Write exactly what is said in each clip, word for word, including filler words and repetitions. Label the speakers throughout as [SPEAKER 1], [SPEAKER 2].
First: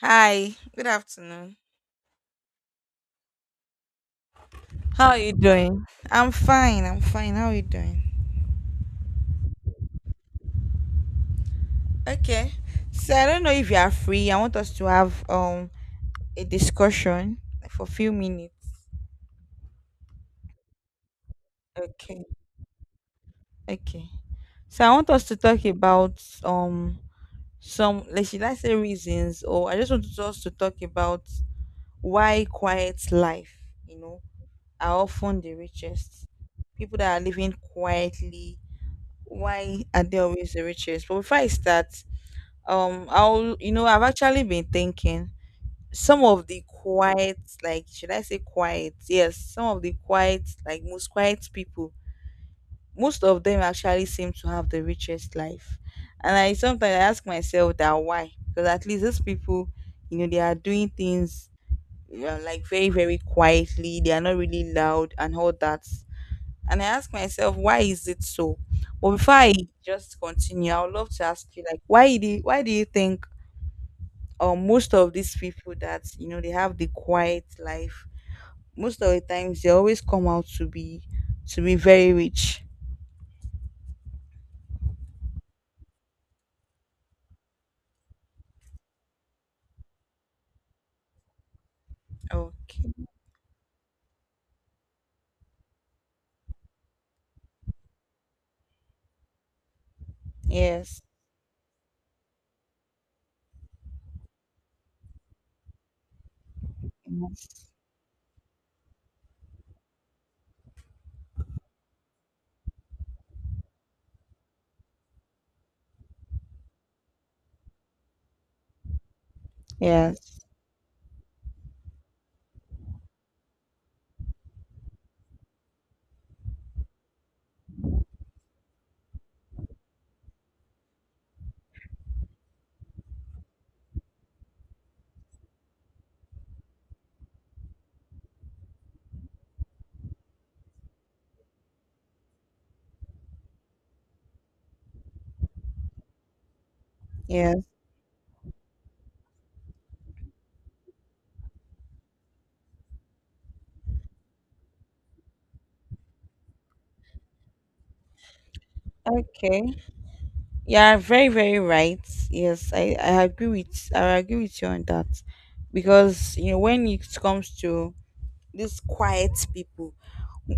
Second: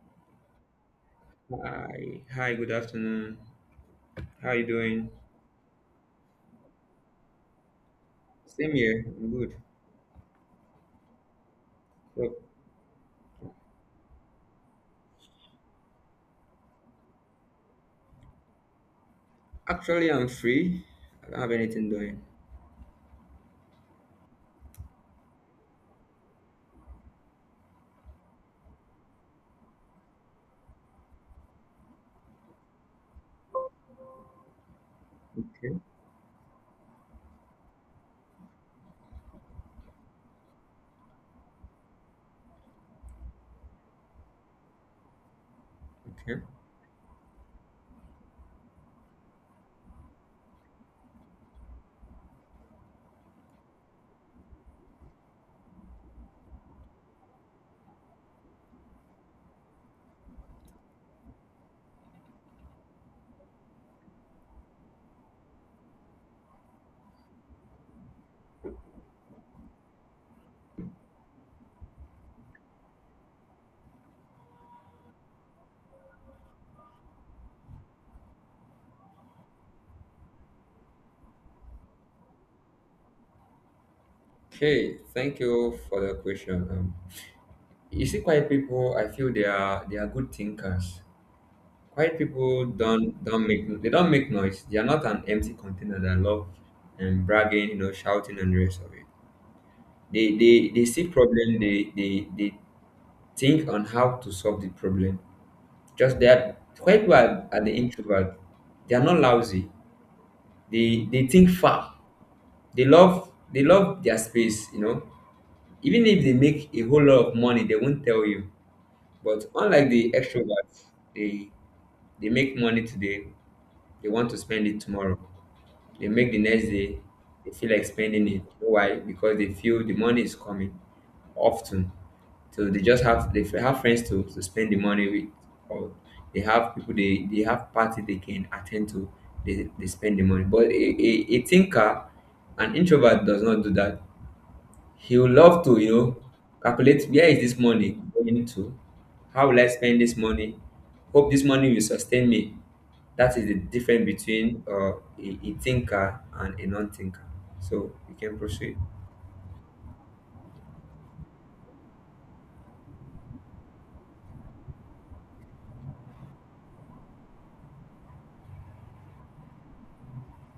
[SPEAKER 1] Hi, good afternoon.
[SPEAKER 2] Hi, hi, good afternoon. How you
[SPEAKER 1] How
[SPEAKER 2] doing?
[SPEAKER 1] are you doing? I'm fine, I'm fine. How are you doing?
[SPEAKER 2] Same here. I'm good. So
[SPEAKER 1] Okay. So I don't know if you are free. I want us to have um a discussion for a few minutes.
[SPEAKER 2] actually, I'm free. I don't have anything doing.
[SPEAKER 1] Okay. Okay. So I want us to talk about um some, like, should I say reasons, or I just want us to talk about why quiet life, you know, are often the
[SPEAKER 2] Okay,
[SPEAKER 1] richest. People that are living quietly, why are they always the richest? But before I start, um I'll you know I've actually been thinking some
[SPEAKER 2] okay,
[SPEAKER 1] of the quiet, like should I say quiet, yes, some of the quiet, like most quiet people, most of them actually seem to have the richest life. And I sometimes I ask myself that why, because at least these people, you know they are doing things, you know, like very very quietly, they are not really loud and all that. And I ask myself why is it so. But before I just continue, I would love to ask you, like, why do you, why do you think, or most of these people that you know they have the quiet life, most of the times they always come out to be to be very rich.
[SPEAKER 2] okay. Thank you for the question. Um, you see, quiet people. I feel they are they are good thinkers. Quiet people
[SPEAKER 1] Okay.
[SPEAKER 2] don't don't make they don't make noise. They are not an empty container that love and bragging, you know, shouting and the rest of it. They they they
[SPEAKER 1] Yes,
[SPEAKER 2] see problem. They they they think on how to solve the problem. Just they are quite, you are
[SPEAKER 1] yes,
[SPEAKER 2] the introvert, they are not lousy. They they think far. They love they love their space, you know. Even if they make a whole lot of money, they won't tell you. But unlike the
[SPEAKER 1] yes,
[SPEAKER 2] extroverts, they they make money today, they want to spend it tomorrow. They make the next day, they feel like spending it. You know why? Because they feel the money is coming often. So they just have they have friends to, to spend the money with, or they have people they, they have party they can attend to. They, they spend the money. But a, a, a thinker, an introvert does not do that. He would love to, you know, calculate where is
[SPEAKER 1] yes.
[SPEAKER 2] this money going to? How will I spend this money? Hope this money will sustain me. That is the difference between uh, a, a thinker and a non-thinker. So you can proceed.
[SPEAKER 1] Okay. You are very very right. Yes, i i agree with i agree with you on that. Because you know when it comes to these quiet people,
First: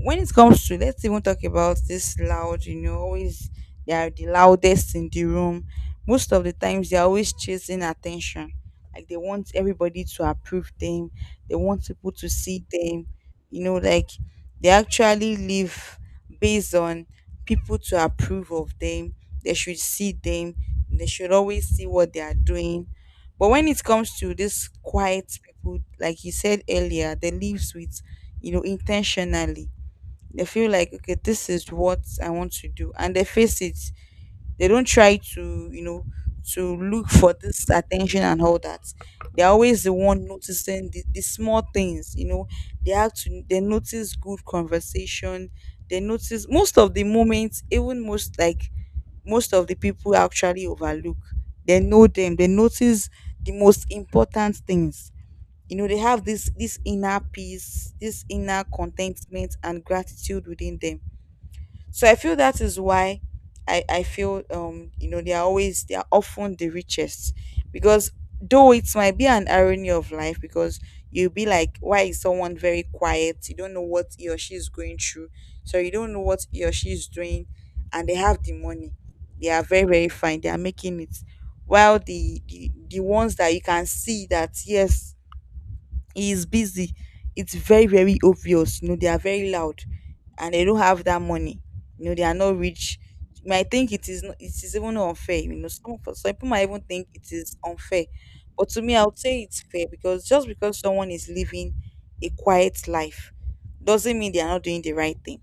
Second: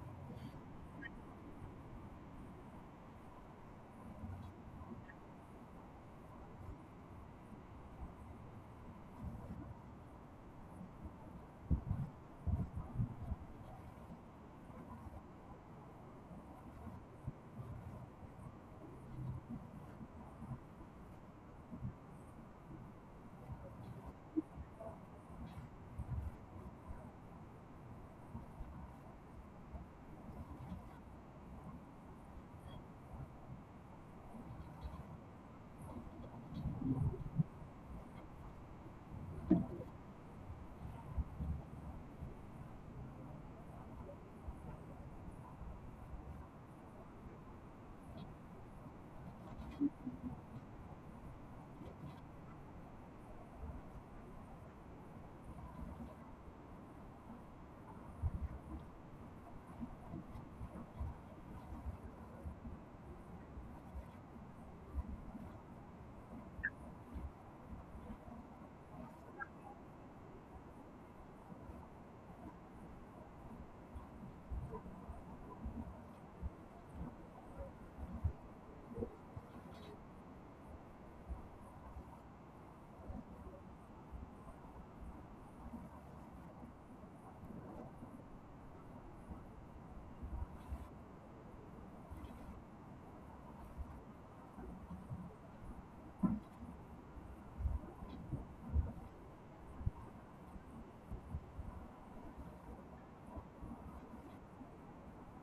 [SPEAKER 1] when it comes to, let's even talk about this loud, you know always they are the loudest in the room. Most of the times they're always chasing attention, like they want everybody to approve them, they want people to see them, you know like they actually live based on people to approve of them, they should see them, they should always see what they are doing. But when it comes to this quiet people, like you said earlier, they lives with, you know intentionally. They feel like, okay, this is what I want to do, and they face it. They don't try to, you know to look for this attention and all that. They're always the one noticing the, the small things you know they have to they notice good conversation. They notice most of the moments, even most like most of the people actually overlook. They know them, they notice the most important things. you know they have this this inner peace, this inner contentment and gratitude within them. So I feel that is why I, I feel, um you know they are always they are often the richest, because, though it might be an irony of life, because you'll be like, why is someone very quiet, you don't know what he or she is going through, so you don't know what he or she is doing, and they have the money, they are very very fine, they are making it. While the the, the ones that you can see that, yes, he is busy. It's very, very obvious. You know, they are very loud, and they don't have that money. You know, they are not rich. You might think it is not, it is even unfair. You know, some for some people might even think it is unfair. But to me, I would say it's fair, because just because someone is living a quiet life doesn't mean they are not doing the right thing.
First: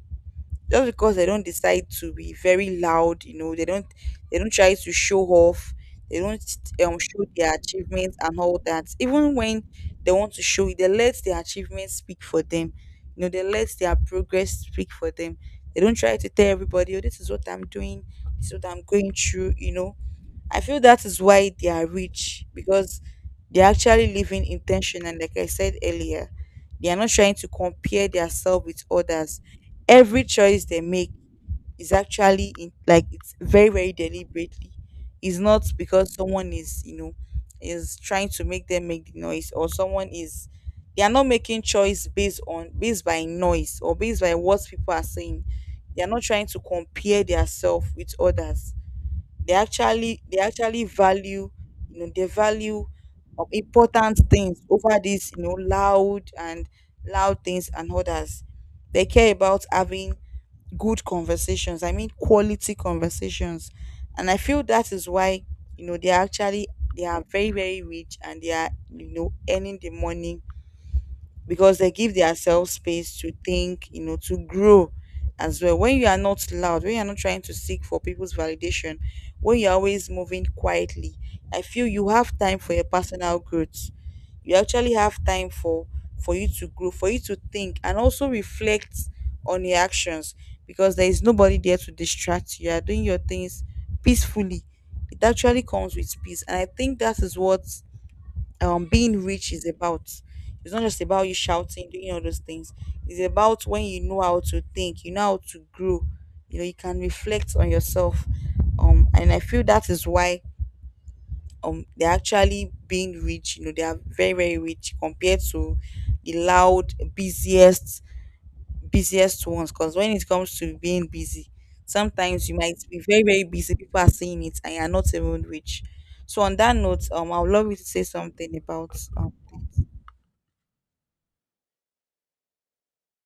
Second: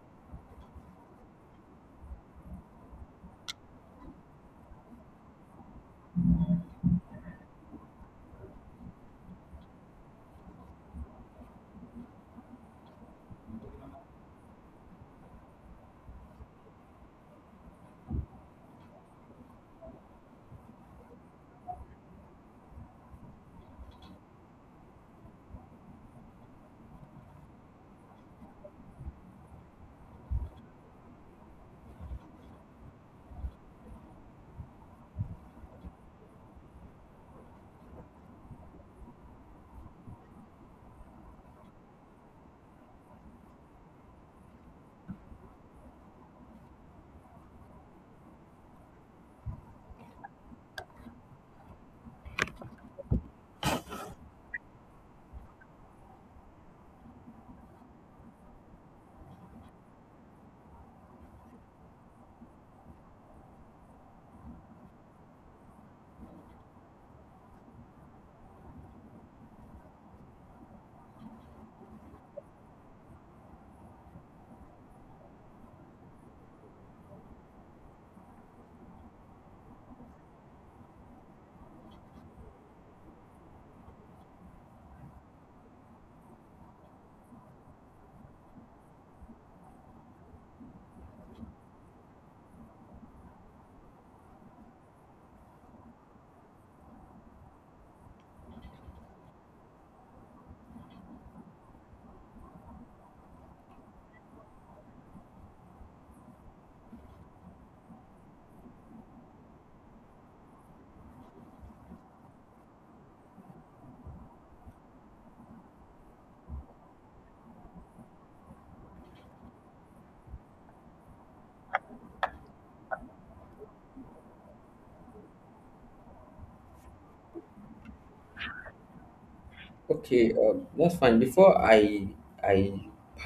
[SPEAKER 1] Just because they don't decide to be very loud, you know they don't they don't try to show off. They don't, um, show their achievements and all that. Even when they want to show it, they let their achievements speak for them. you know they let their progress speak for them. They don't try to tell everybody, oh, this is what I'm doing, this is what I'm going through you know I feel that is why they are rich, because they're actually living intentional. Like I said earlier, they are not trying to compare themselves with others. Every choice they make is actually in, like, it's very, very deliberately. It's not because someone is, you know, is trying to make them make the noise, or someone is they are not making choice based on, based by noise, or based by what people are saying. They are not trying to compare themselves with others. They actually, they actually value, you know, they value, um, important things over these, you know, loud and loud things and others. They care about having good conversations. I mean, quality conversations, and I feel that is why, you know they are actually they are very very rich, and they are, you know earning the money, because they give themselves space to think, you know, to grow as well. When you are not loud, when you are not trying to seek for people's validation, when you're always moving quietly, I feel you have time for your personal growth. You actually have time for for you to grow, for you to think, and also reflect on your actions, because there is nobody there to distract you. You are doing your things peacefully. It actually comes with peace. And I think that is what um being rich is about. It's not just about you shouting, doing all those things. It's about when you know how to think, you know how to grow. You know, you can reflect on yourself. Um, and I feel that is why um they're actually being rich. You know, they are very very rich compared to the loud, busiest, busiest ones. Because when it comes to being busy, sometimes you might be very very busy, people are seeing it, and you're not even rich. So on that note, um, I would love you to say something about um
[SPEAKER 2] Okay, um, that's fine. Before I, I,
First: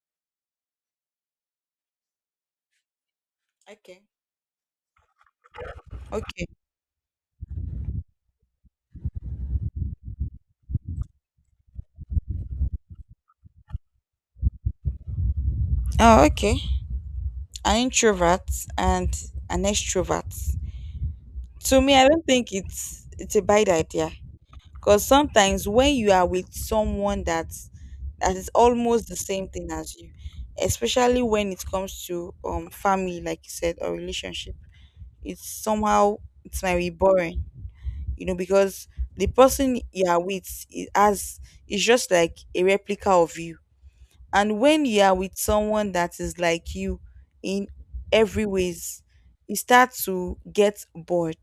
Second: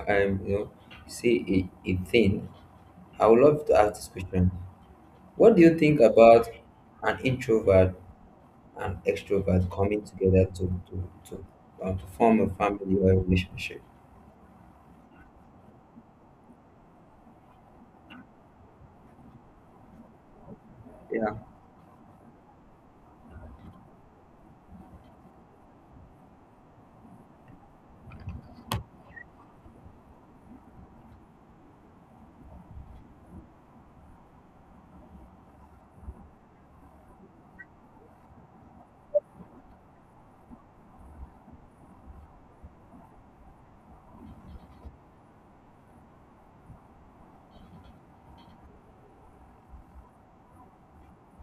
[SPEAKER 2] um, you know, say a, a thing, I would love to ask
[SPEAKER 1] Okay.
[SPEAKER 2] this question. What do you think
[SPEAKER 1] Okay.
[SPEAKER 2] about an introvert and extrovert coming together to to to, uh, to form a family or a relationship?
[SPEAKER 1] Oh, okay. An introvert and an extrovert.
[SPEAKER 2] Yeah.
[SPEAKER 1] To me, I don't think it's it's a bad idea, because sometimes when you are with someone that that is almost the same thing as you, especially when it comes to um family, like you said, or relationship, it's somehow, it might be boring, you know, because the person you are with is as is just like a replica of you. And when you are with someone that is like you in every ways, you start to get bored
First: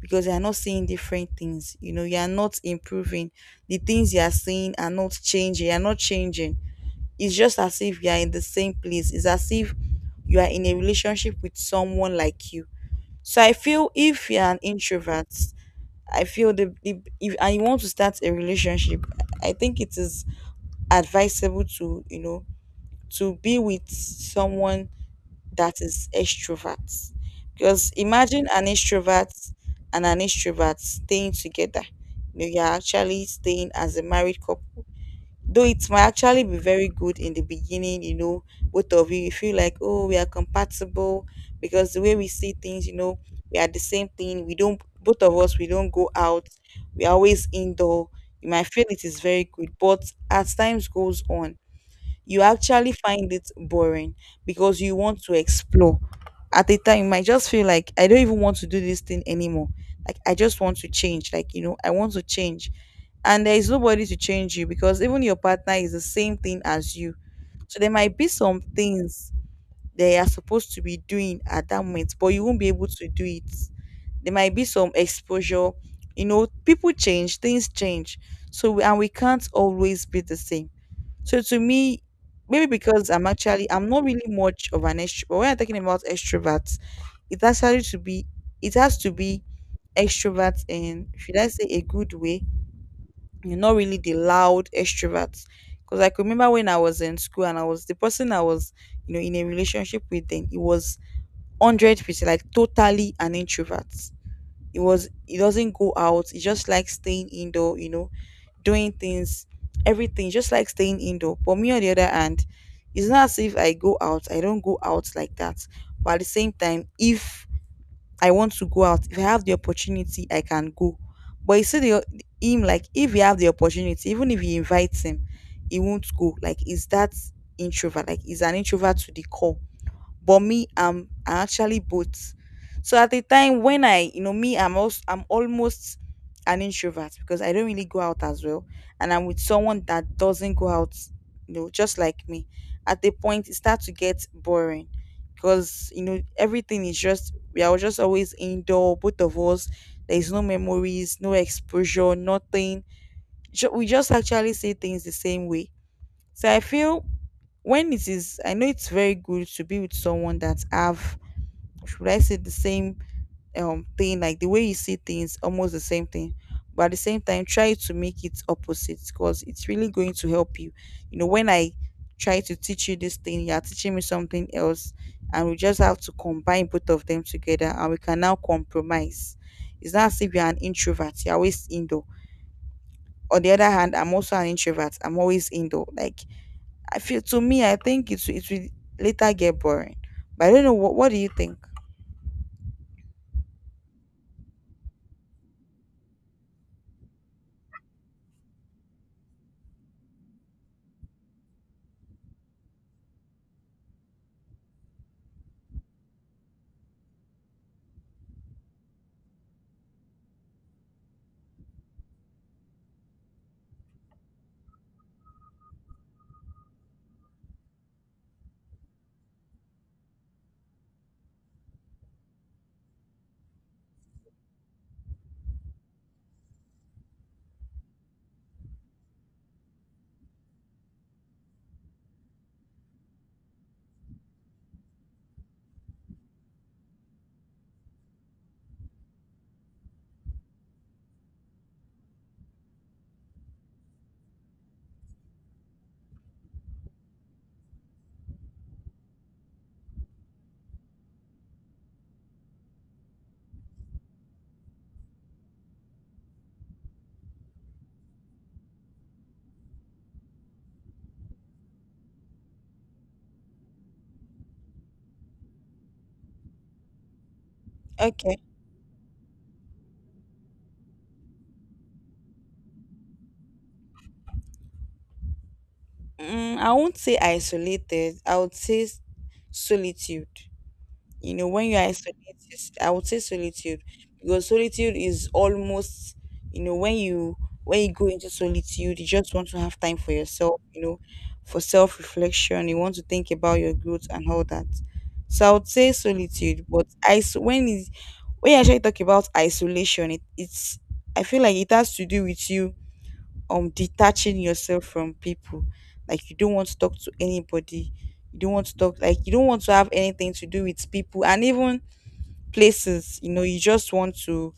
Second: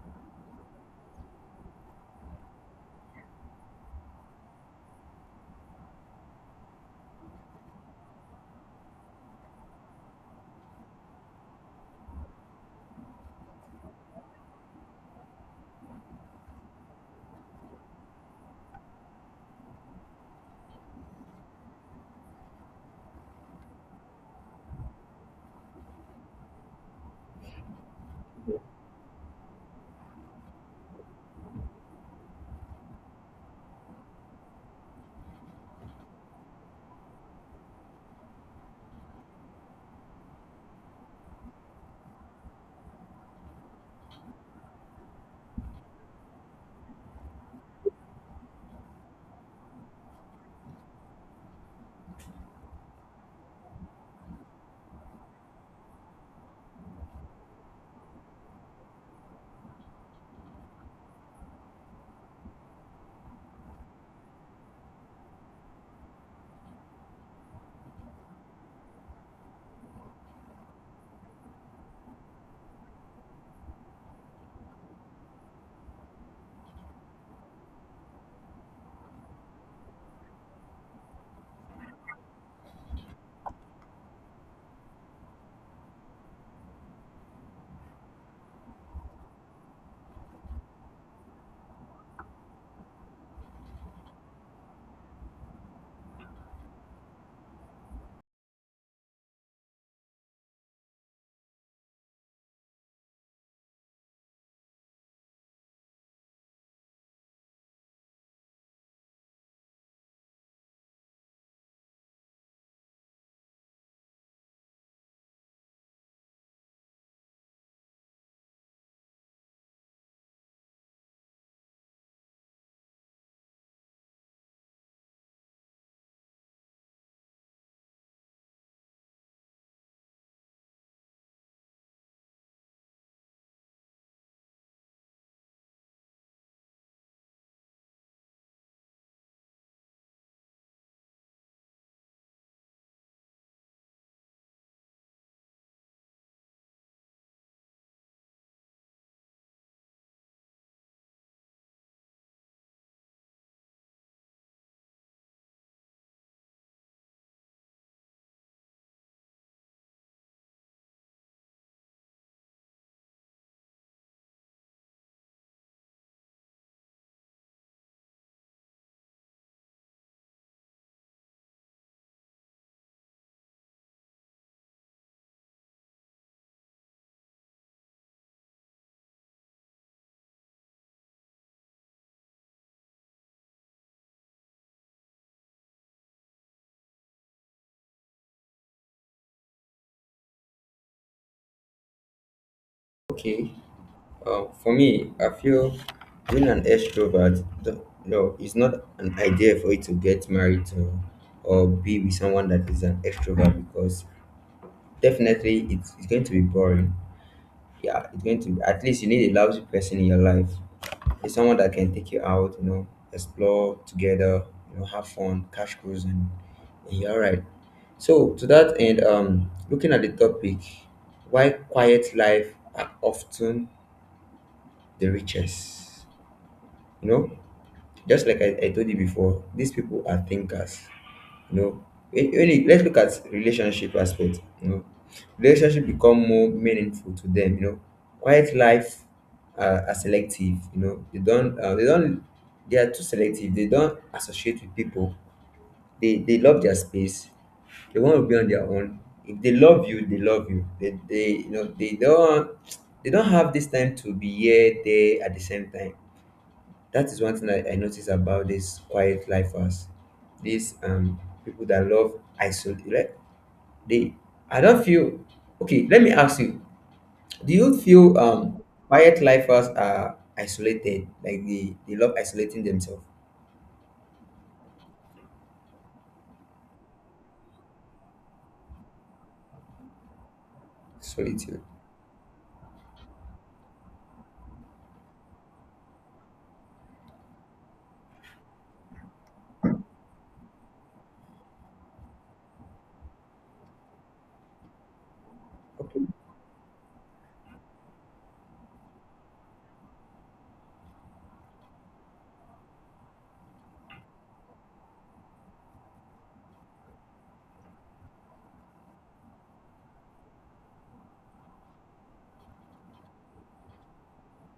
[SPEAKER 1] because you are not seeing different things. You know, you are not improving. The things you are seeing are not changing. You are not changing. It's just as if you are in the same place. It's as if you are in a relationship with someone like you. So I feel if you're an introvert, I feel the, the if and you want to start a relationship, I think it is advisable to, you know, to be with someone that is extrovert. Because imagine an extrovert and an extrovert staying together. You know, you're actually staying as a married couple. Though it might actually be very good in the beginning, you know, both of you, you feel like, oh, we are compatible, because the way we see things, you know, we are the same thing. We don't, both of us, we don't go out. We are always indoor. You might feel it is very good, but as times goes on, you actually find it boring because you want to explore. At a time, you might just feel like, I don't even want to do this thing anymore. Like, I just want to change. Like, you know, I want to change, and there is nobody to change you because even your partner is the same thing as you. So there might be some things they are supposed to be doing at that moment, but you won't be able to do it. There might be some exposure. You know, people change, things change. So we, and we can't always be the same. So to me, maybe because I'm actually, I'm not really much of an extrovert. But when I'm talking about extroverts, it actually to be it has to be extroverts in, should I say, a good way. You're not really the loud extroverts. Because I could remember when I was in school, and I was the person I was, you know, in a relationship with then, it was hundred percent, like totally an introvert. It was, he doesn't go out. He just likes staying indoor, you know, doing things, everything. Just like staying indoor. But me, on the other hand, it's not as if I go out, I don't go out like that. But at the same time, if I want to go out, if I have the opportunity, I can go. But you see the, him, like, if you have the opportunity, even if he invites him, he won't go. Like, is that introvert? Like is an introvert to the core but me i'm I actually both. So at the time when I you know me I'm also I'm almost an introvert because I don't really go out as well, and I'm with someone that doesn't go out, you know, just like me. At the point it starts to get boring because, you know, everything is just, we are just always indoor, both of us. There is no memories, no exposure, nothing. Ju- we just actually say things the same way. So I feel when it is, I know it's very good to be with someone that have, should I say, the same um thing, like the way you see things, almost the same thing. But at the same time, try to make it opposite because it's really going to help you. You know, when I try to teach you this thing, you are teaching me something else, and we just have to combine both of them together, and we can now compromise. It's not as if you're an introvert, you're always indoor. On the other hand, I'm also an introvert. I'm always indoor. Like I feel to me, I think it will- it will later get boring. But I don't know what what do you think?
[SPEAKER 2] Okay. Uh, for me, I feel being an extrovert, the, no, it's not an idea for you to get married to or be with someone that is an extrovert, because definitely it's, it's going to be boring. Yeah, it's going to be, at least you need a lousy person in your life. It's someone that can take you out, you know, explore together, you know, have fun, catch cruise, and, and you're all right. So, to that end, um, looking at the topic, why quiet life are often the richest? You know, just like I, I told you before, these people are thinkers. You know when when you let's look at relationship aspect, you know relationship become more meaningful to them. You know quiet life are, are selective. you know they don't uh, they don't, they are too selective, they don't associate with people. They they love their space, they want to be on their own. If they love you, they love you, they, they you know they don't they don't have this time to be here there at the same time. That is one thing I, I notice about this quiet lifers. These um people that love isolate, like, they I don't feel, okay, let me ask you, do you feel
[SPEAKER 1] Okay.
[SPEAKER 2] um quiet lifers are isolated? Like they, they love isolating themselves.
[SPEAKER 1] Mm, I won't say isolated. I would say s- solitude. You know,
[SPEAKER 2] Solitude.
[SPEAKER 1] when you are isolated, I would say solitude because solitude is almost, you know, when you when you go into solitude, you just want to have time for yourself. You know, for self reflection, you want to think about your growth and all that. So I would say
[SPEAKER 2] Okay.
[SPEAKER 1] solitude, but is when is when you actually talk about isolation, it, it's, I feel like it has to do with you um detaching yourself from people. Like you don't want to talk to anybody. You don't want to talk, like you don't want to have anything to do with people and even places, you know, you just want to,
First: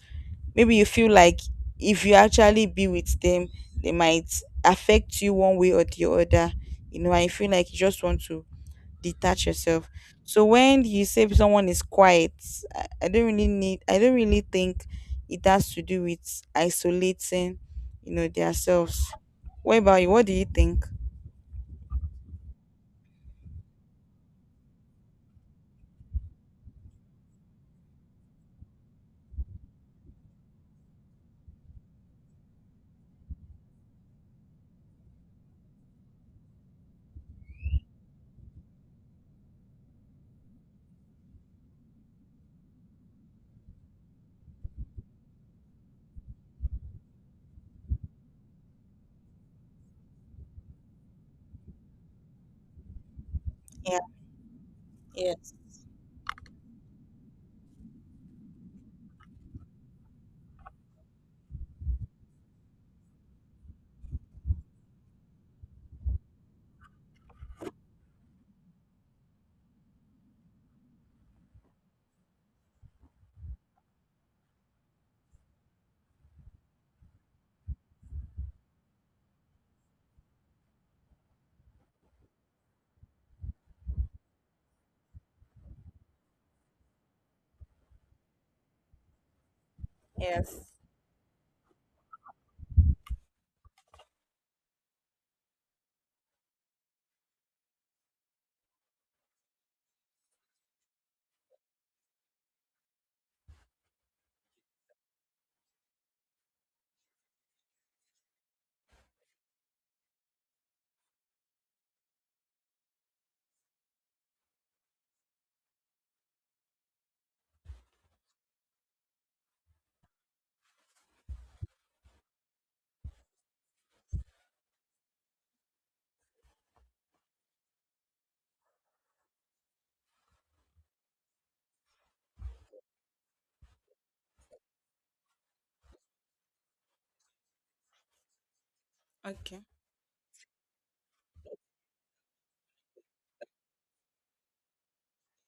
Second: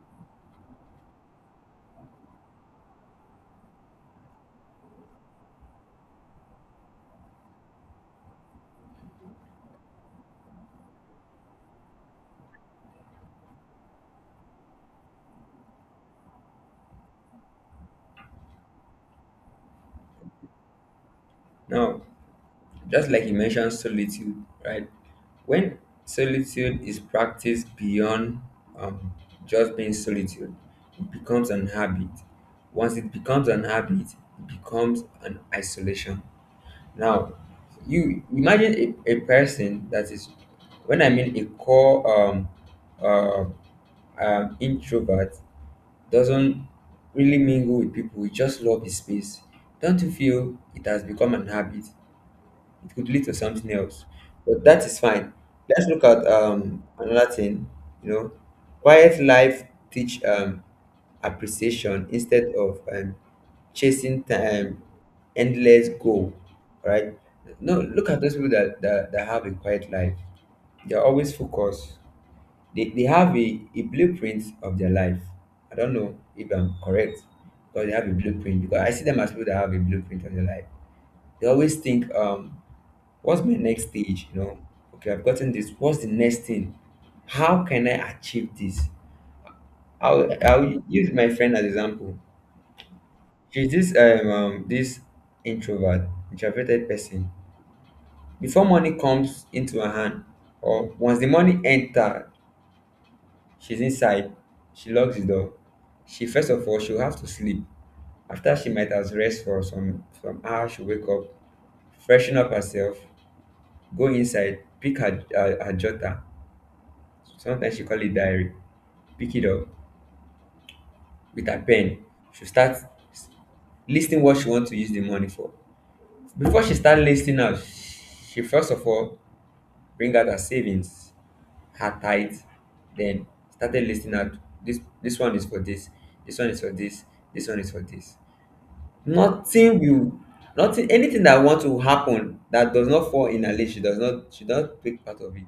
[SPEAKER 1] maybe you feel like if you actually be with them, they might affect you one way or the other. You know, I feel like you just want to detach yourself. So when you say someone is quiet, I I don't really need. I don't really think it has to do with isolating, you know, themselves. What about you? What do you think?
[SPEAKER 2] Now, just like you mentioned solitude, right? When solitude is practiced beyond, um, just being solitude, it becomes an habit. Once it becomes an habit, it becomes an isolation. Now, you imagine a, a person that is, when I mean a core um, uh, um, introvert, doesn't really mingle with people. He just love his space. Don't you feel it has become an habit? It could lead to something
[SPEAKER 1] Yeah.
[SPEAKER 2] else. But that is fine.
[SPEAKER 1] Yes.
[SPEAKER 2] Let's look at um another thing, you know. Quiet life teach um appreciation instead of um chasing time, endless goal. Right? No, look at those people that, that, that have a quiet life. They're always focused. They, they have a, a blueprint of their life. I don't know if I'm correct, but they have a blueprint, because I see them as people that have a blueprint of their life. They always think, um what's my next stage? You know, okay, I've gotten this. What's the next thing? How can I achieve this? I'll,
[SPEAKER 1] Yes.
[SPEAKER 2] I'll use my friend as example. She's this um, um this introvert, introverted person. Before money comes into her hand, or once the money enter, she's inside. She locks the door. She First of all, she'll have to sleep. After she might as rest for some some hours, she'll wake up, freshen up herself, go inside, pick her her, her jotter. Sometimes she call it diary. Pick it up with her pen, she start listing what she want to use the money for. Before she start listing out, she first of all bring out her savings, her tithe, then started listing out, this this one is for this, this one is for this, this one is for this.
[SPEAKER 1] Okay.
[SPEAKER 2] Nothing will, nothing, anything that want to happen that does not fall in her list, she does not she does not take part of it,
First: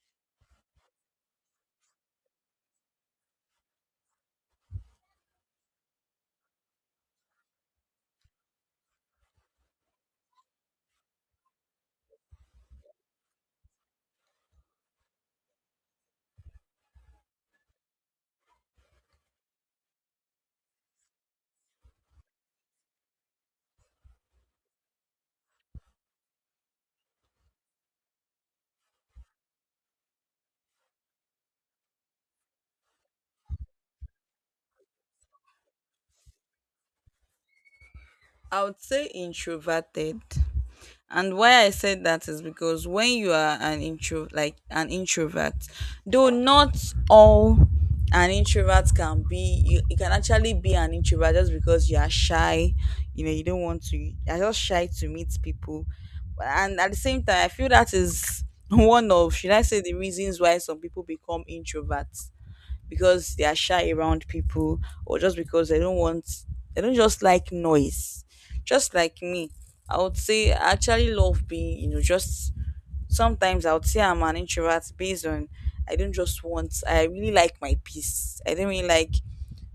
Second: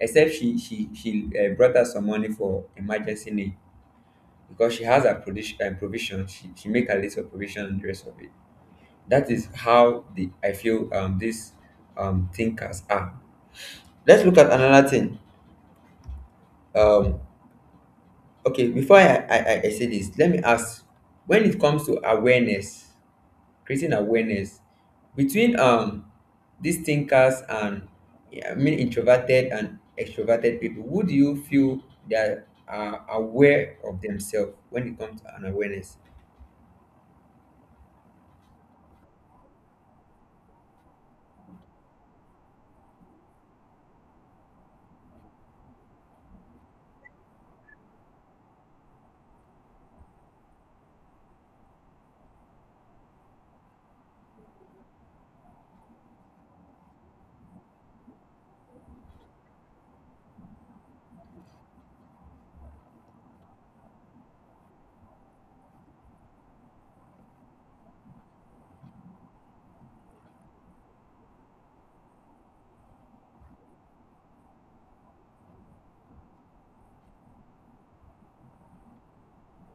[SPEAKER 2] except she she she uh, brought out some money for emergency need, because she has her provision, her provision she, she make a little provision and the rest of it. That is how the I feel um these um thinkers are. Let's look at another thing um okay, before i i, I I say this, let me ask, when it comes to awareness, creating awareness between um these thinkers and, I mean, introverted and extroverted people, who do you feel that are aware of themselves when it comes to an awareness?
[SPEAKER 1] I would say introverted. And why I said that is because when you are an intro like an introvert, though not all an introvert, can be you, you can actually be an introvert just because you are shy, you know, you don't want to, you're just shy to meet people. And at the same time, I feel that is one of, should I say, the reasons why some people become introverts, because they are shy around people or just because they don't want, they don't just like noise, just like me. I would say I actually love being, you know, just sometimes I would say I'm an introvert based on, I don't just want, I really like my peace. I don't really like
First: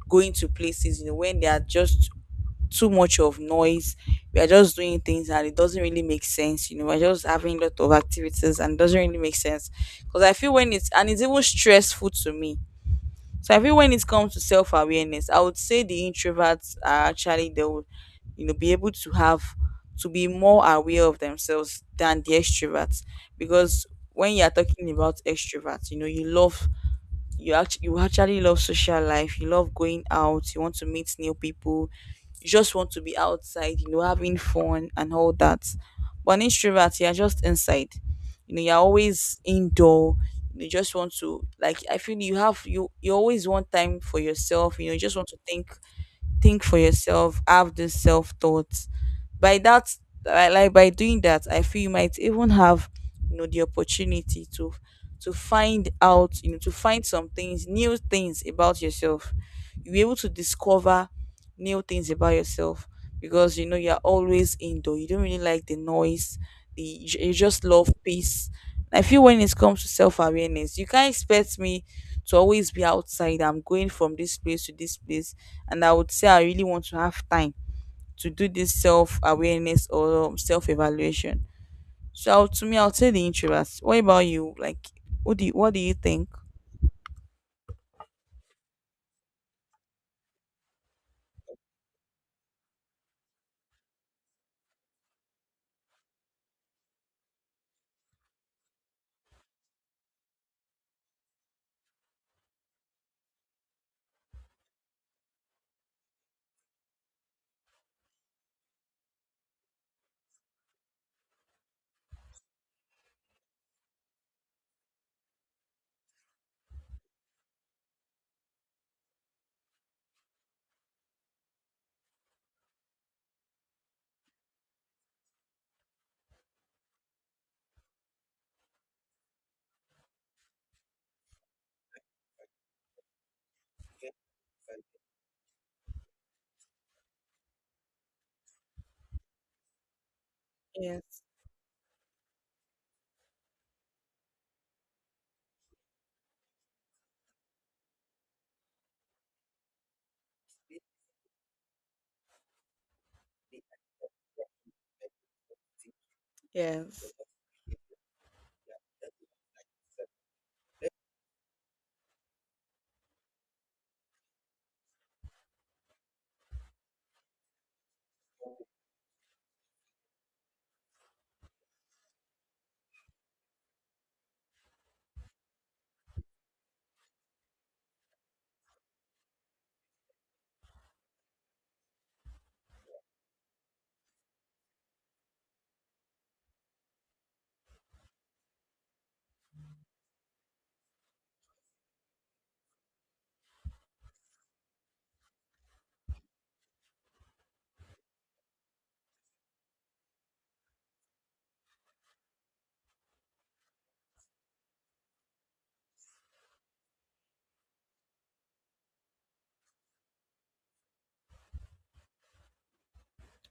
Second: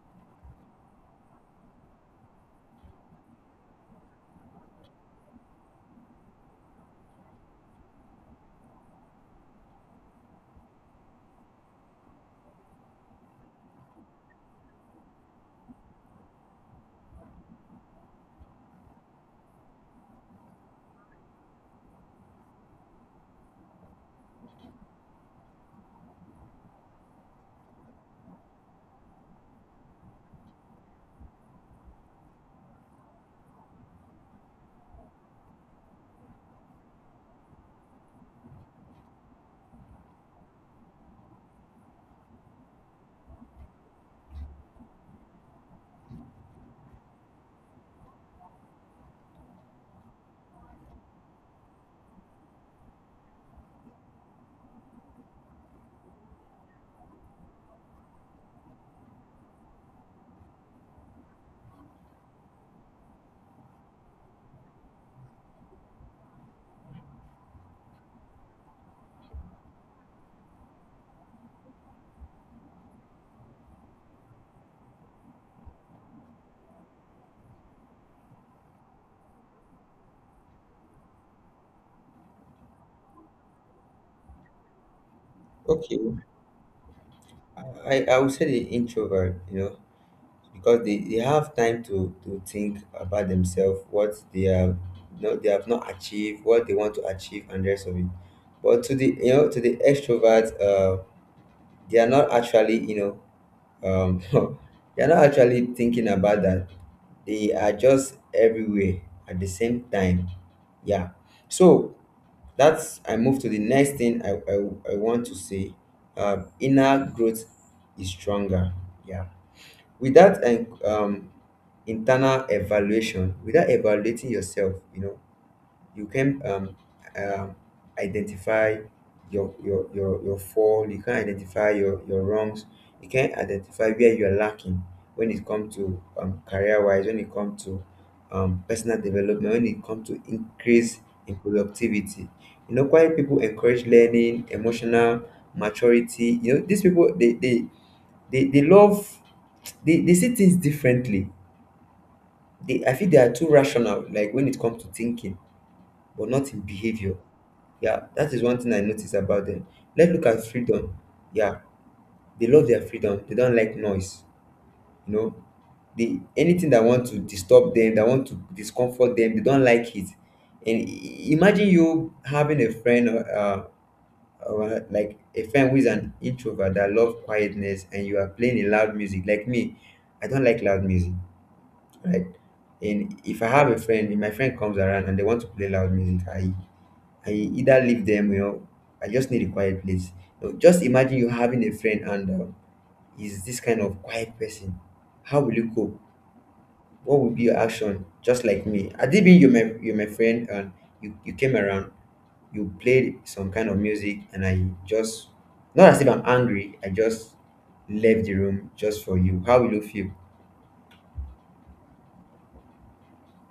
[SPEAKER 1] going to places, you know, when there are just too much of noise, we are just doing things and it doesn't really make sense, you know, we're just having a lot of activities and it doesn't really make sense because I feel when it's, and it's even stressful to me. So I feel when it comes to self awareness, I would say the introverts are actually, they would, you know, be able to have, to be more aware of themselves than the extroverts, because when you are talking about extroverts, you know, you love, you act you actually love social life, you love going out, you want to meet new people, you just want to be outside, you know, having fun and all that. But an introvert, you're just inside, you know, you're always indoor, you just want to, like I feel you have, you you always want time for yourself, you know, you just want to think think for yourself, have this self thoughts. By that, I like by doing that, I feel you might even have, you know, the opportunity to to find out, you know, to find some things, new things about yourself. You'll be able to discover new things about yourself because, you know, you're always indoor, you don't really like the noise, the, you ju- you just love peace. I feel when it comes to self-awareness, you can't expect me to always be outside, I'm going from this place to this place, and I would say I really want to have time to do this self awareness or self evaluation. So I'll- to me, I'll say the introverts. What about you? Like, what do you, what do you
[SPEAKER 2] Okay,
[SPEAKER 1] think?
[SPEAKER 2] I, I would say the introvert, you know, because they, they have time to, to think about themselves, what they have not they have not achieved, what they want to achieve, and the rest of it. But to the you know to the extrovert, uh, they are not actually you know um, they are not actually thinking about that. They are just everywhere at the same time. Yeah. So that's I move to the next thing I I, I want to say. Uh, inner growth is stronger. Yeah, without an, um, internal evaluation, without evaluating yourself, you know you can, um, um, identify your, your your your fall, you can identify your your wrongs, you can identify where you're lacking, when it comes to um, career wise, when it comes to um, personal development, when it comes to increase
[SPEAKER 1] Yes,
[SPEAKER 2] in productivity. You know quite people encourage learning emotional maturity. you know these people they they they they love, they, they see things differently. They I feel they are too rational, like when it comes to thinking, but not in
[SPEAKER 1] yes.
[SPEAKER 2] behavior. Yeah, that is one thing I notice about them. Let's look at freedom. Yeah, they love their freedom. They don't like noise. You know, they anything that want to disturb them, that want to discomfort them, they don't like it. And i- imagine you having a friend, or, uh, or like a friend who is an introvert that love quietness, and you are playing a loud music. Like me, I don't like loud music, right? And if I have a friend, if my friend comes around and they want to play loud music, I I either leave them, you know, I just need a quiet place. You know, just imagine you having a friend and um, he's this kind of quiet person. How will you cope? What would be your action? Just like me, I did being you my you my friend and you you came around, you played some kind of music, and I just, not as if I'm angry, I just left the room just for you. How will you feel?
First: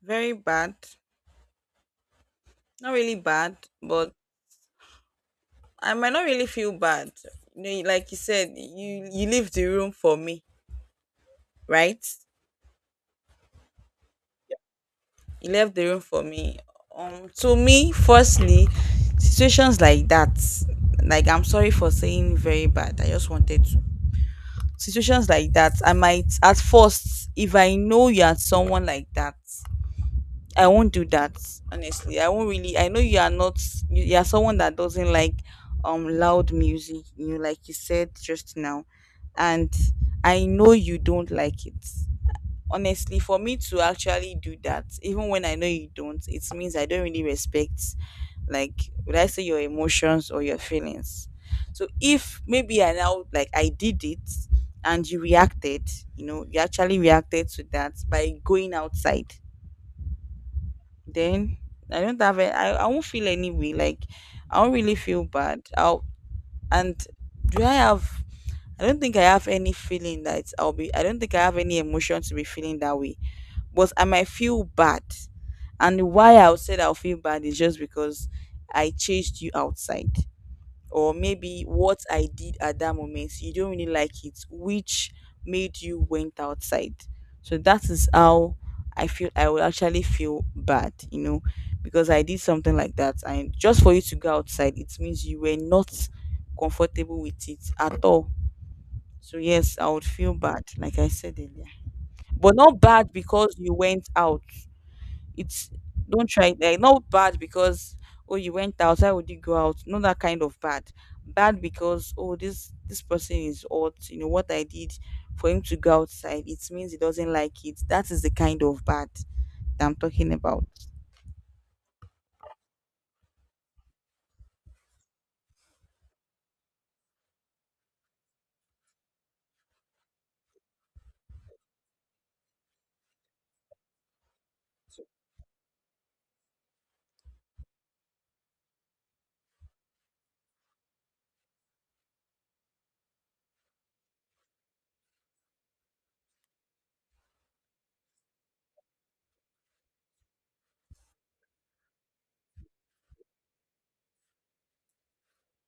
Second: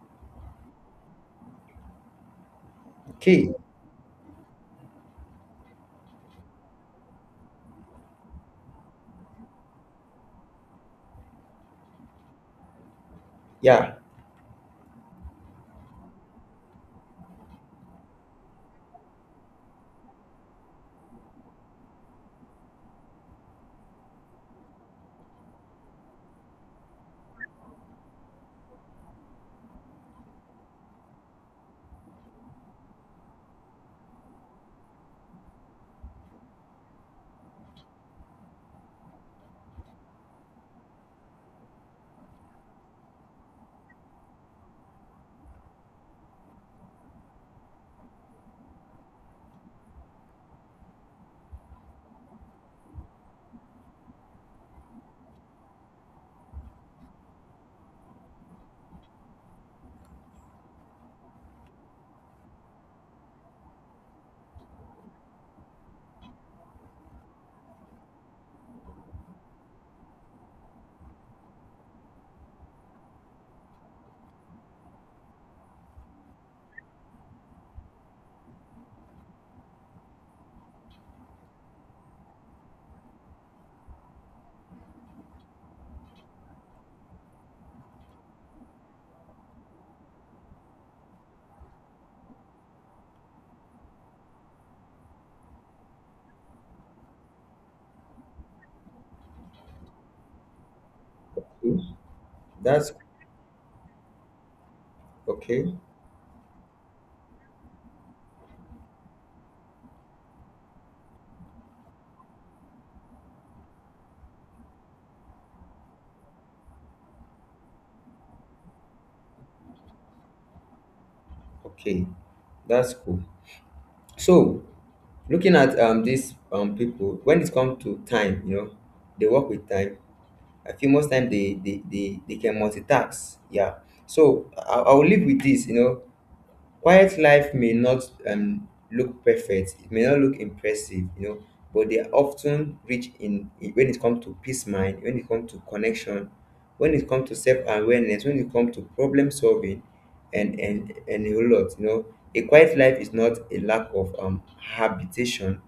[SPEAKER 1] Very bad. Not really
[SPEAKER 2] Okay,
[SPEAKER 1] bad, but I might not really feel bad. You know, like you said, you you leave the room for me, right?
[SPEAKER 2] yeah,
[SPEAKER 1] You left the room for me. Um, to me, firstly, situations like that, like I'm sorry for saying very bad. I just wanted to situations like that, I might at first, if I know you're someone like that, I won't do that. Honestly, I won't really I know you are not, you, you are someone that doesn't like um loud music, you know, like you said just now. And I know you don't like it. Honestly, for me to actually do that, even when I know you don't, it means I don't really respect, like, would I say, your emotions or your feelings. So if maybe I now, like I did it and you reacted, you know, you actually reacted to that by going outside, then I don't have a, I, I won't feel any way, like I won't really feel bad, I'll and do I have I don't think I have any feeling that I'll be, I don't think I have any emotion to be feeling that way. But I might feel bad. And why I would say that I'll feel bad is just because I chased you outside. Or maybe what I did at that moment, you don't really like it, which made you went outside. So that is how I feel I will actually feel bad, you know, because I did something like that. And just for you to go outside, it means you were not comfortable with it at all. So yes, I would feel bad, like I said earlier. But not
[SPEAKER 2] that's
[SPEAKER 1] bad because you went out, it's
[SPEAKER 2] okay.
[SPEAKER 1] don't try, like not bad because, oh, you went out, why would you go out? Not that kind of bad. Bad because, oh, this this person is hot, you know what I did for him to go outside, it means he doesn't like it. That is the kind of bad that I'm talking about.
[SPEAKER 2] Okay, that's cool. So, looking at um these um people, when it comes to time, you know, they work with time. I feel most time they they they, they can multitask. Yeah. So I, I will live with this, you know. Quiet life may not, um, look perfect, it may not look impressive, you know, but they are often rich in, in when it comes to peace mind, when it comes to connection, when it comes to self-awareness, when it comes to problem solving and and and a whole lot, you know. A quiet life is not a lack of um habitation.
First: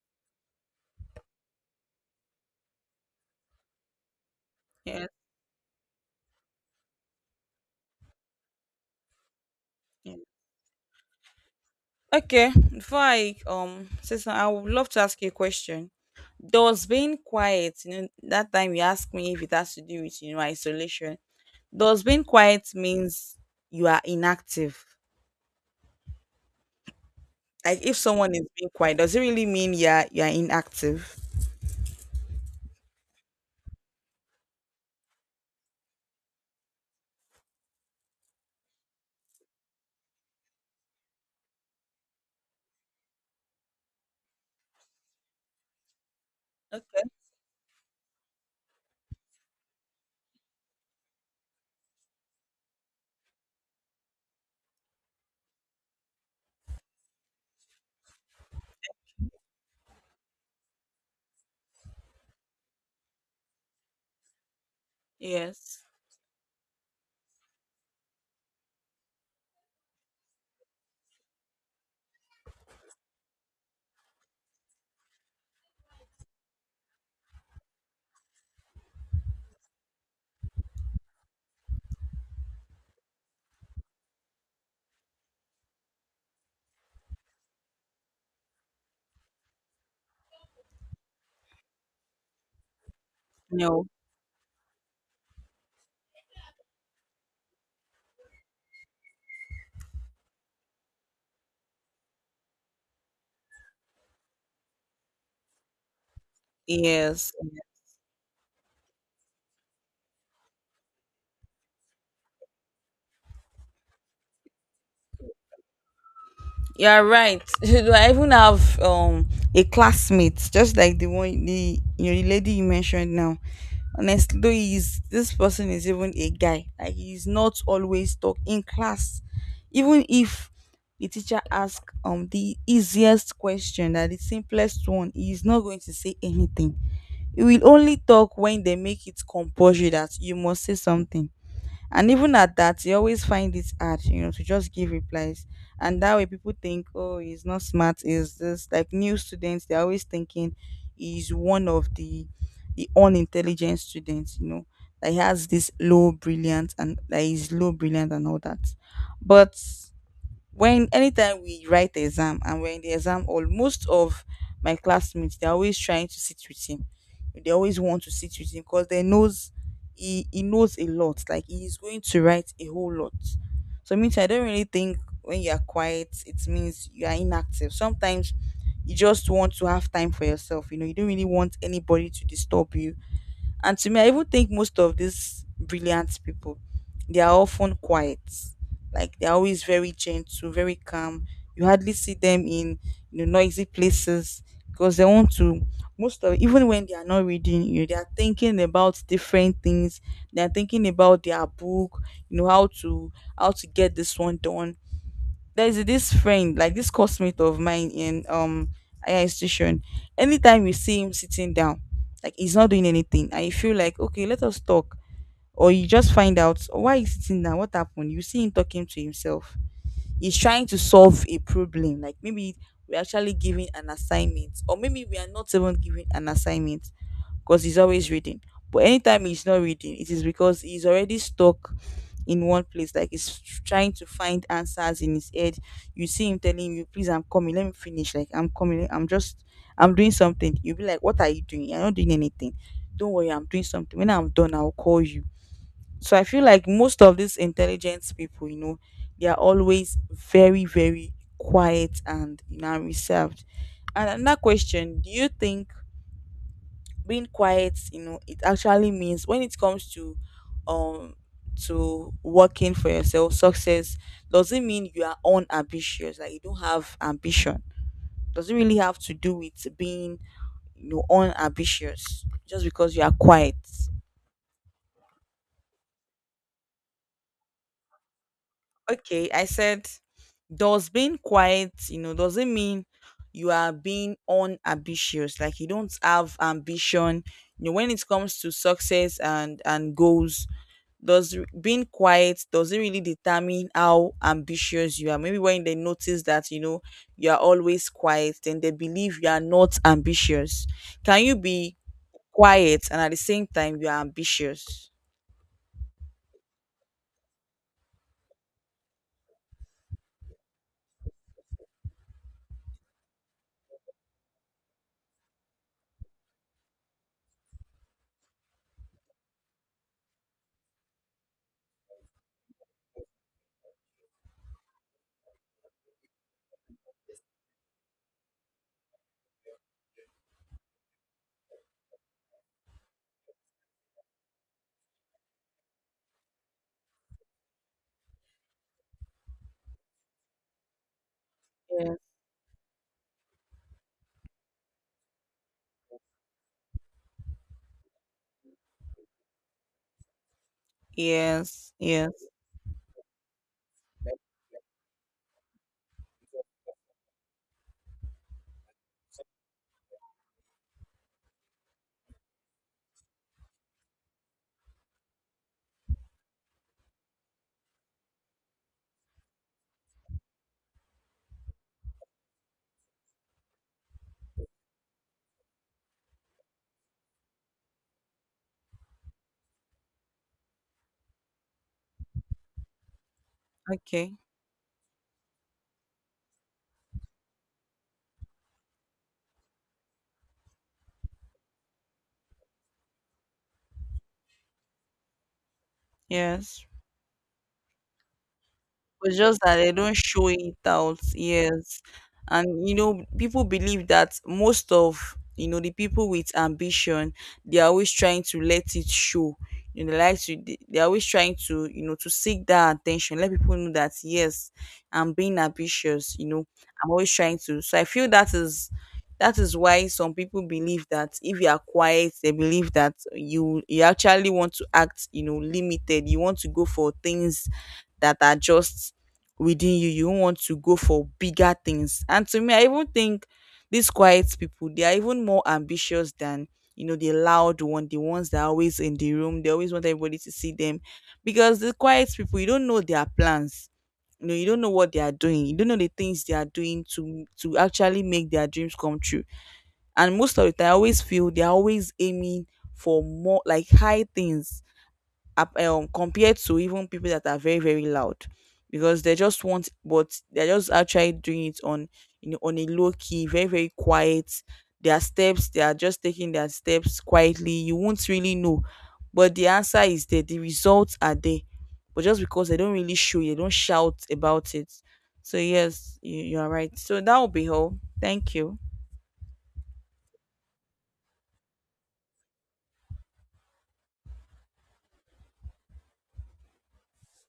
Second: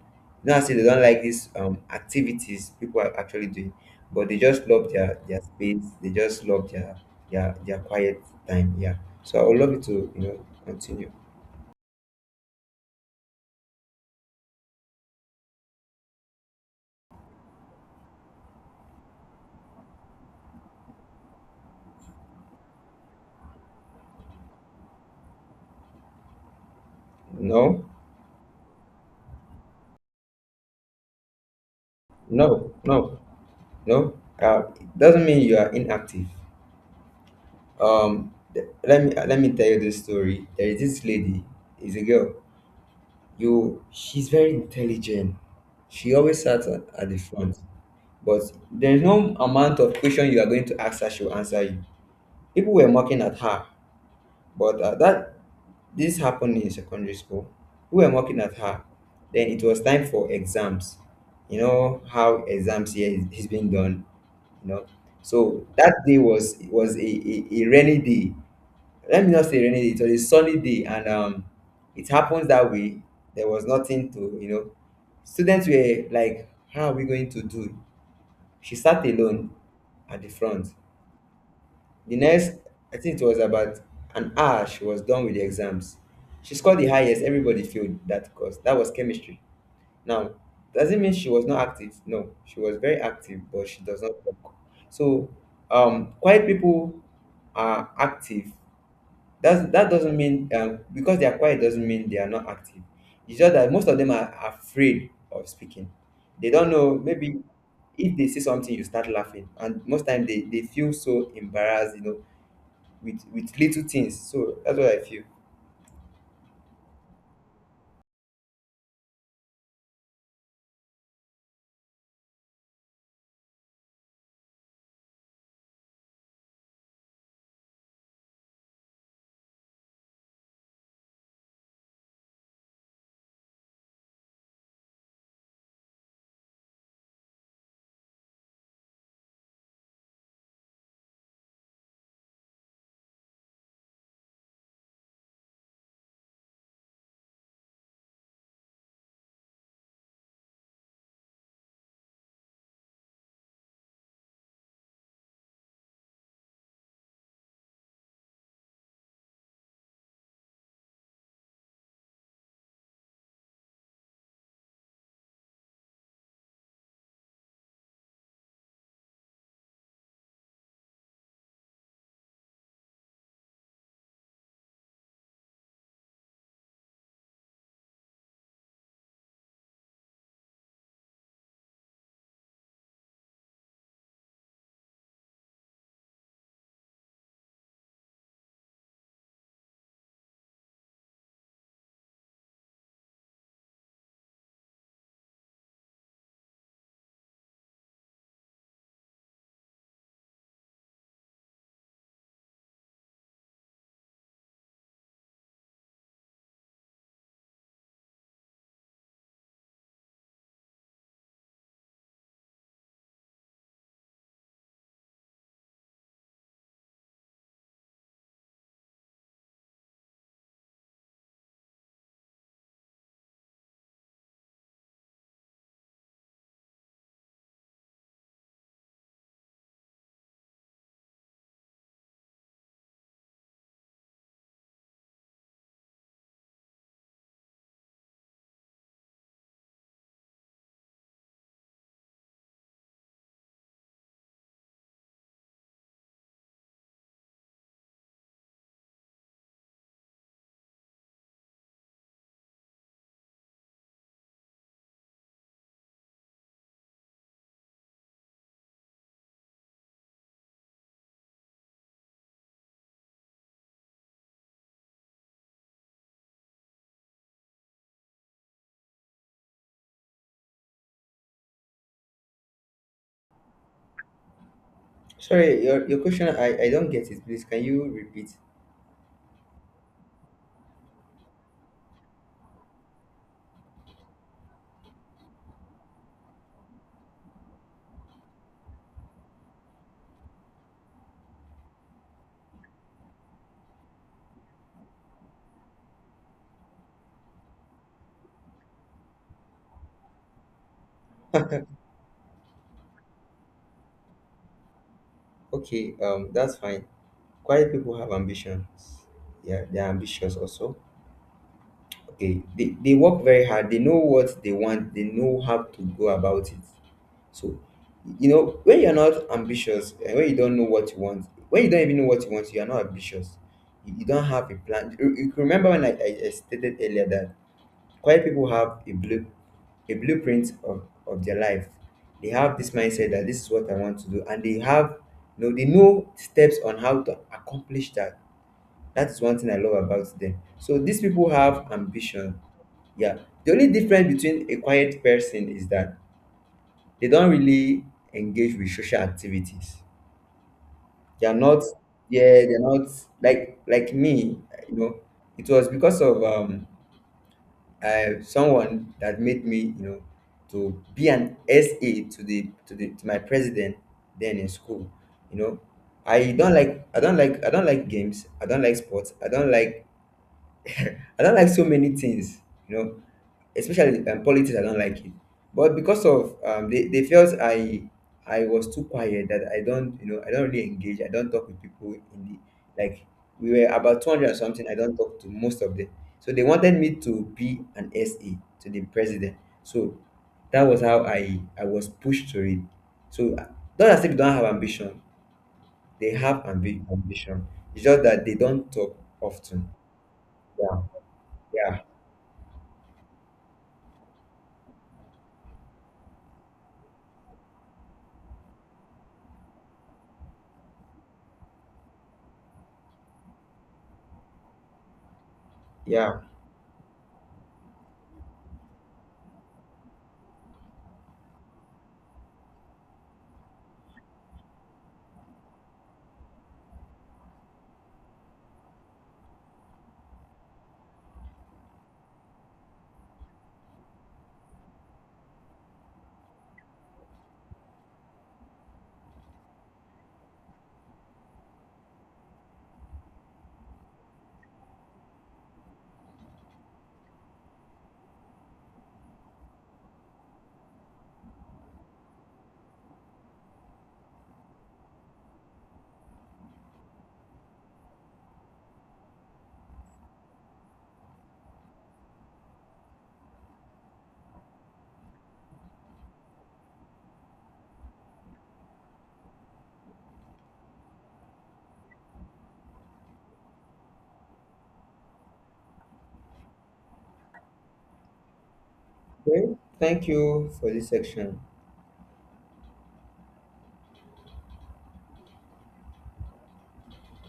[SPEAKER 2] Not I say they don't like these um activities people are actually doing, but they just love
[SPEAKER 1] Yeah.
[SPEAKER 2] their their space, they just love their yeah, their quiet time. Yeah. So I would love you to,
[SPEAKER 1] Yeah.
[SPEAKER 2] you know, continue.
[SPEAKER 1] Okay. Before I um say something, I would love to ask you a question. Does being quiet, you know, that time you asked me if it has to do with, you know, isolation. Does being quiet means you are inactive? Like
[SPEAKER 2] No,
[SPEAKER 1] if someone is being quiet, does it really mean you're you're inactive?
[SPEAKER 2] no, no, no. Uh, it doesn't mean you are inactive. Um, th- let me let me tell you this story. There is this lady. Is a girl. You, she's very intelligent. She always sat at,
[SPEAKER 1] Okay.
[SPEAKER 2] at the front, but there is no amount of question you are going to ask her, she will answer you. People were mocking at her. But uh, that this happened in secondary school. We were mocking at her. Then it was time for exams. You know how exams here is, is being done. You know, so
[SPEAKER 1] Yes.
[SPEAKER 2] that day was was a, a, a rainy day. Let me not say rainy day. It was a sunny day, and um, it happens that way. There was nothing to you know. Students were like, "How are we going to do?" She sat alone at the front. The next, I think it was about an hour, she was done with the exams. She scored the highest. Everybody failed that course. That was chemistry. Now, does it mean she was not active? No, she was very active, but she
[SPEAKER 1] No.
[SPEAKER 2] does not talk. So, um, quiet people are active. That's, that doesn't mean, um, because they are quiet doesn't mean they are not active. It's just that most of them are afraid of speaking. They don't know.
[SPEAKER 1] Yes.
[SPEAKER 2] Maybe if they see something, you start laughing, and most time they, they feel so embarrassed. You know, with with little things, so that's what I feel.
[SPEAKER 1] You're right. Do I even have um a classmate just like the one, the, you know, the lady you mentioned now? Honestly, though he's this person is even a guy. Like he's not always talk in class. Even if the teacher asks um the easiest question, that the simplest one, he's not going to say anything. You will only talk when they make it compulsory that you must say something. And even at that, you always find it hard, you know, to just give replies. And that way people think, oh, he's not smart, is this like new students, they're always thinking he's one of the the unintelligent students, you know. That he has this low brilliant and that he's low brilliant and all that. But when anytime we write the exam and we're in the exam hall, most of my classmates, they're always trying to sit with him, they always want to sit with him because they knows he, he knows a lot, like he's going to write a whole lot. So means I don't really think when you're quiet it means you are inactive. Sometimes you just want to have time for yourself, you know, you don't really want anybody to disturb you. And to me, I even think most of these brilliant people, they are often quiet. Like they're always very gentle, very calm. You hardly see them in, you know, noisy places, because they want to, most of, even when they are not reading, you know, they are thinking about different things. They are thinking about their book, you know, how to, how to get this one done. There's this friend, like this classmate of mine in um higher institution. Anytime you see him sitting down, like he's not doing anything, and you feel like, okay, let us talk, or you just find out why he's sitting down, what happened. You see him talking to himself, is trying to solve a problem. Like maybe we're actually giving an assignment, or maybe we are not even giving an assignment because he's always reading. But anytime he's not reading, it is because he's already stuck in one place. Like he's trying to find answers in his head. You see him telling you, please, I'm coming, let me finish. Like, I'm coming, I'm just, I'm doing something. You'll be like, what are you doing? You're not doing anything. Don't worry, I'm doing something. When I'm done, I'll call you. So I feel like most of these intelligent people, you know, they are always very, very quiet and, you know, reserved. And another question, do you think being quiet, you know, it actually means when it comes to um to working for yourself, success, does it mean you are unambitious, like you don't have ambition? Does it really have to do with being, you know, unambitious just because you are quiet?
[SPEAKER 2] Sorry, your, your question, i i don't get it, please can you repeat?
[SPEAKER 1] Okay, I said, does being quiet, you know, doesn't mean you are being unambitious. Like you don't have ambition. You know, when it comes to success and and goals, does r- being quiet doesn't really determine how ambitious you are. Maybe when they notice that, you know, you are always quiet, then they believe you are not ambitious. Can you be quiet and at the same time you are ambitious?
[SPEAKER 2] Okay, um that's fine. Quiet people have ambitions. Yeah, they're ambitious also. Okay, they, they work very hard, they know what they want, they know how to go about it. So you know when you're not ambitious, and when you don't know what you want, when you don't even know what you want, you're not ambitious. You, you don't have a plan. You, you remember when I, I I stated earlier that quiet people have a blue a blueprint of, of their life. They have this mindset that this is what I want to do, and they have you know, they know steps on how to accomplish that. That is one thing I love about them. So these people have
[SPEAKER 1] Yes.
[SPEAKER 2] ambition. Yeah. The only difference between a quiet person is that they don't really engage with social activities. They are not
[SPEAKER 1] Yes. Yes.
[SPEAKER 2] yeah, they're not like like me, you know. It was because of um uh, someone that made me, you know, to be an S A to the to the to my president then in school. You know, I don't like I don't like I don't like games. I don't like sports. I don't like I don't like so many things. You know, especially um, politics, I don't like it. But because of, um, they, they felt i i was too quiet, that i don't you know i don't really engage, I don't talk with people in the, like, we were about
[SPEAKER 1] Okay.
[SPEAKER 2] two hundred or something, I don't talk to most of them. So they wanted me to be an SA to the president. So that was how i i was pushed to it. So uh, not as if they don't have ambition, they have
[SPEAKER 1] Yes.
[SPEAKER 2] ambi- ambition. It's just that they don't talk
[SPEAKER 1] It's just that
[SPEAKER 2] often.
[SPEAKER 1] they don't show it
[SPEAKER 2] Yeah,
[SPEAKER 1] out.
[SPEAKER 2] yeah,
[SPEAKER 1] Yes. And you know, people believe that most of, you know, the people with ambition, they are always trying to let it show. You know, they like to, they they are always trying to, you know, to seek that attention. Let people know that, yes, I'm being ambitious,
[SPEAKER 2] yeah.
[SPEAKER 1] you know. I'm always trying to. So I feel that is, that is why some people believe that if you are quiet, they believe that you you actually want to act, you know, limited. You want to go for things that are just within you. You want to go for bigger things. And to me, I even think these quiet people, they are even more ambitious than, you know, the loud one, the ones that are always in the room. They always want everybody to see them. Because the quiet people, you don't know their plans. You know, you don't know what they are doing. You don't know the things they are doing to to actually make their dreams come true. And most of the time, I always feel they are always aiming for more, like high things ap- um, compared to even people that are very, very loud, because they just want, but they're just actually doing it on, you know, on a low key, very, very quiet. Their steps, they are just taking their steps quietly, you won't really know, but the answer is there, the results are there, but just because they don't really show you, they don't shout about it. So yes, you, you are right. So that will be all, thank you.
[SPEAKER 2] Okay, thank you for this section.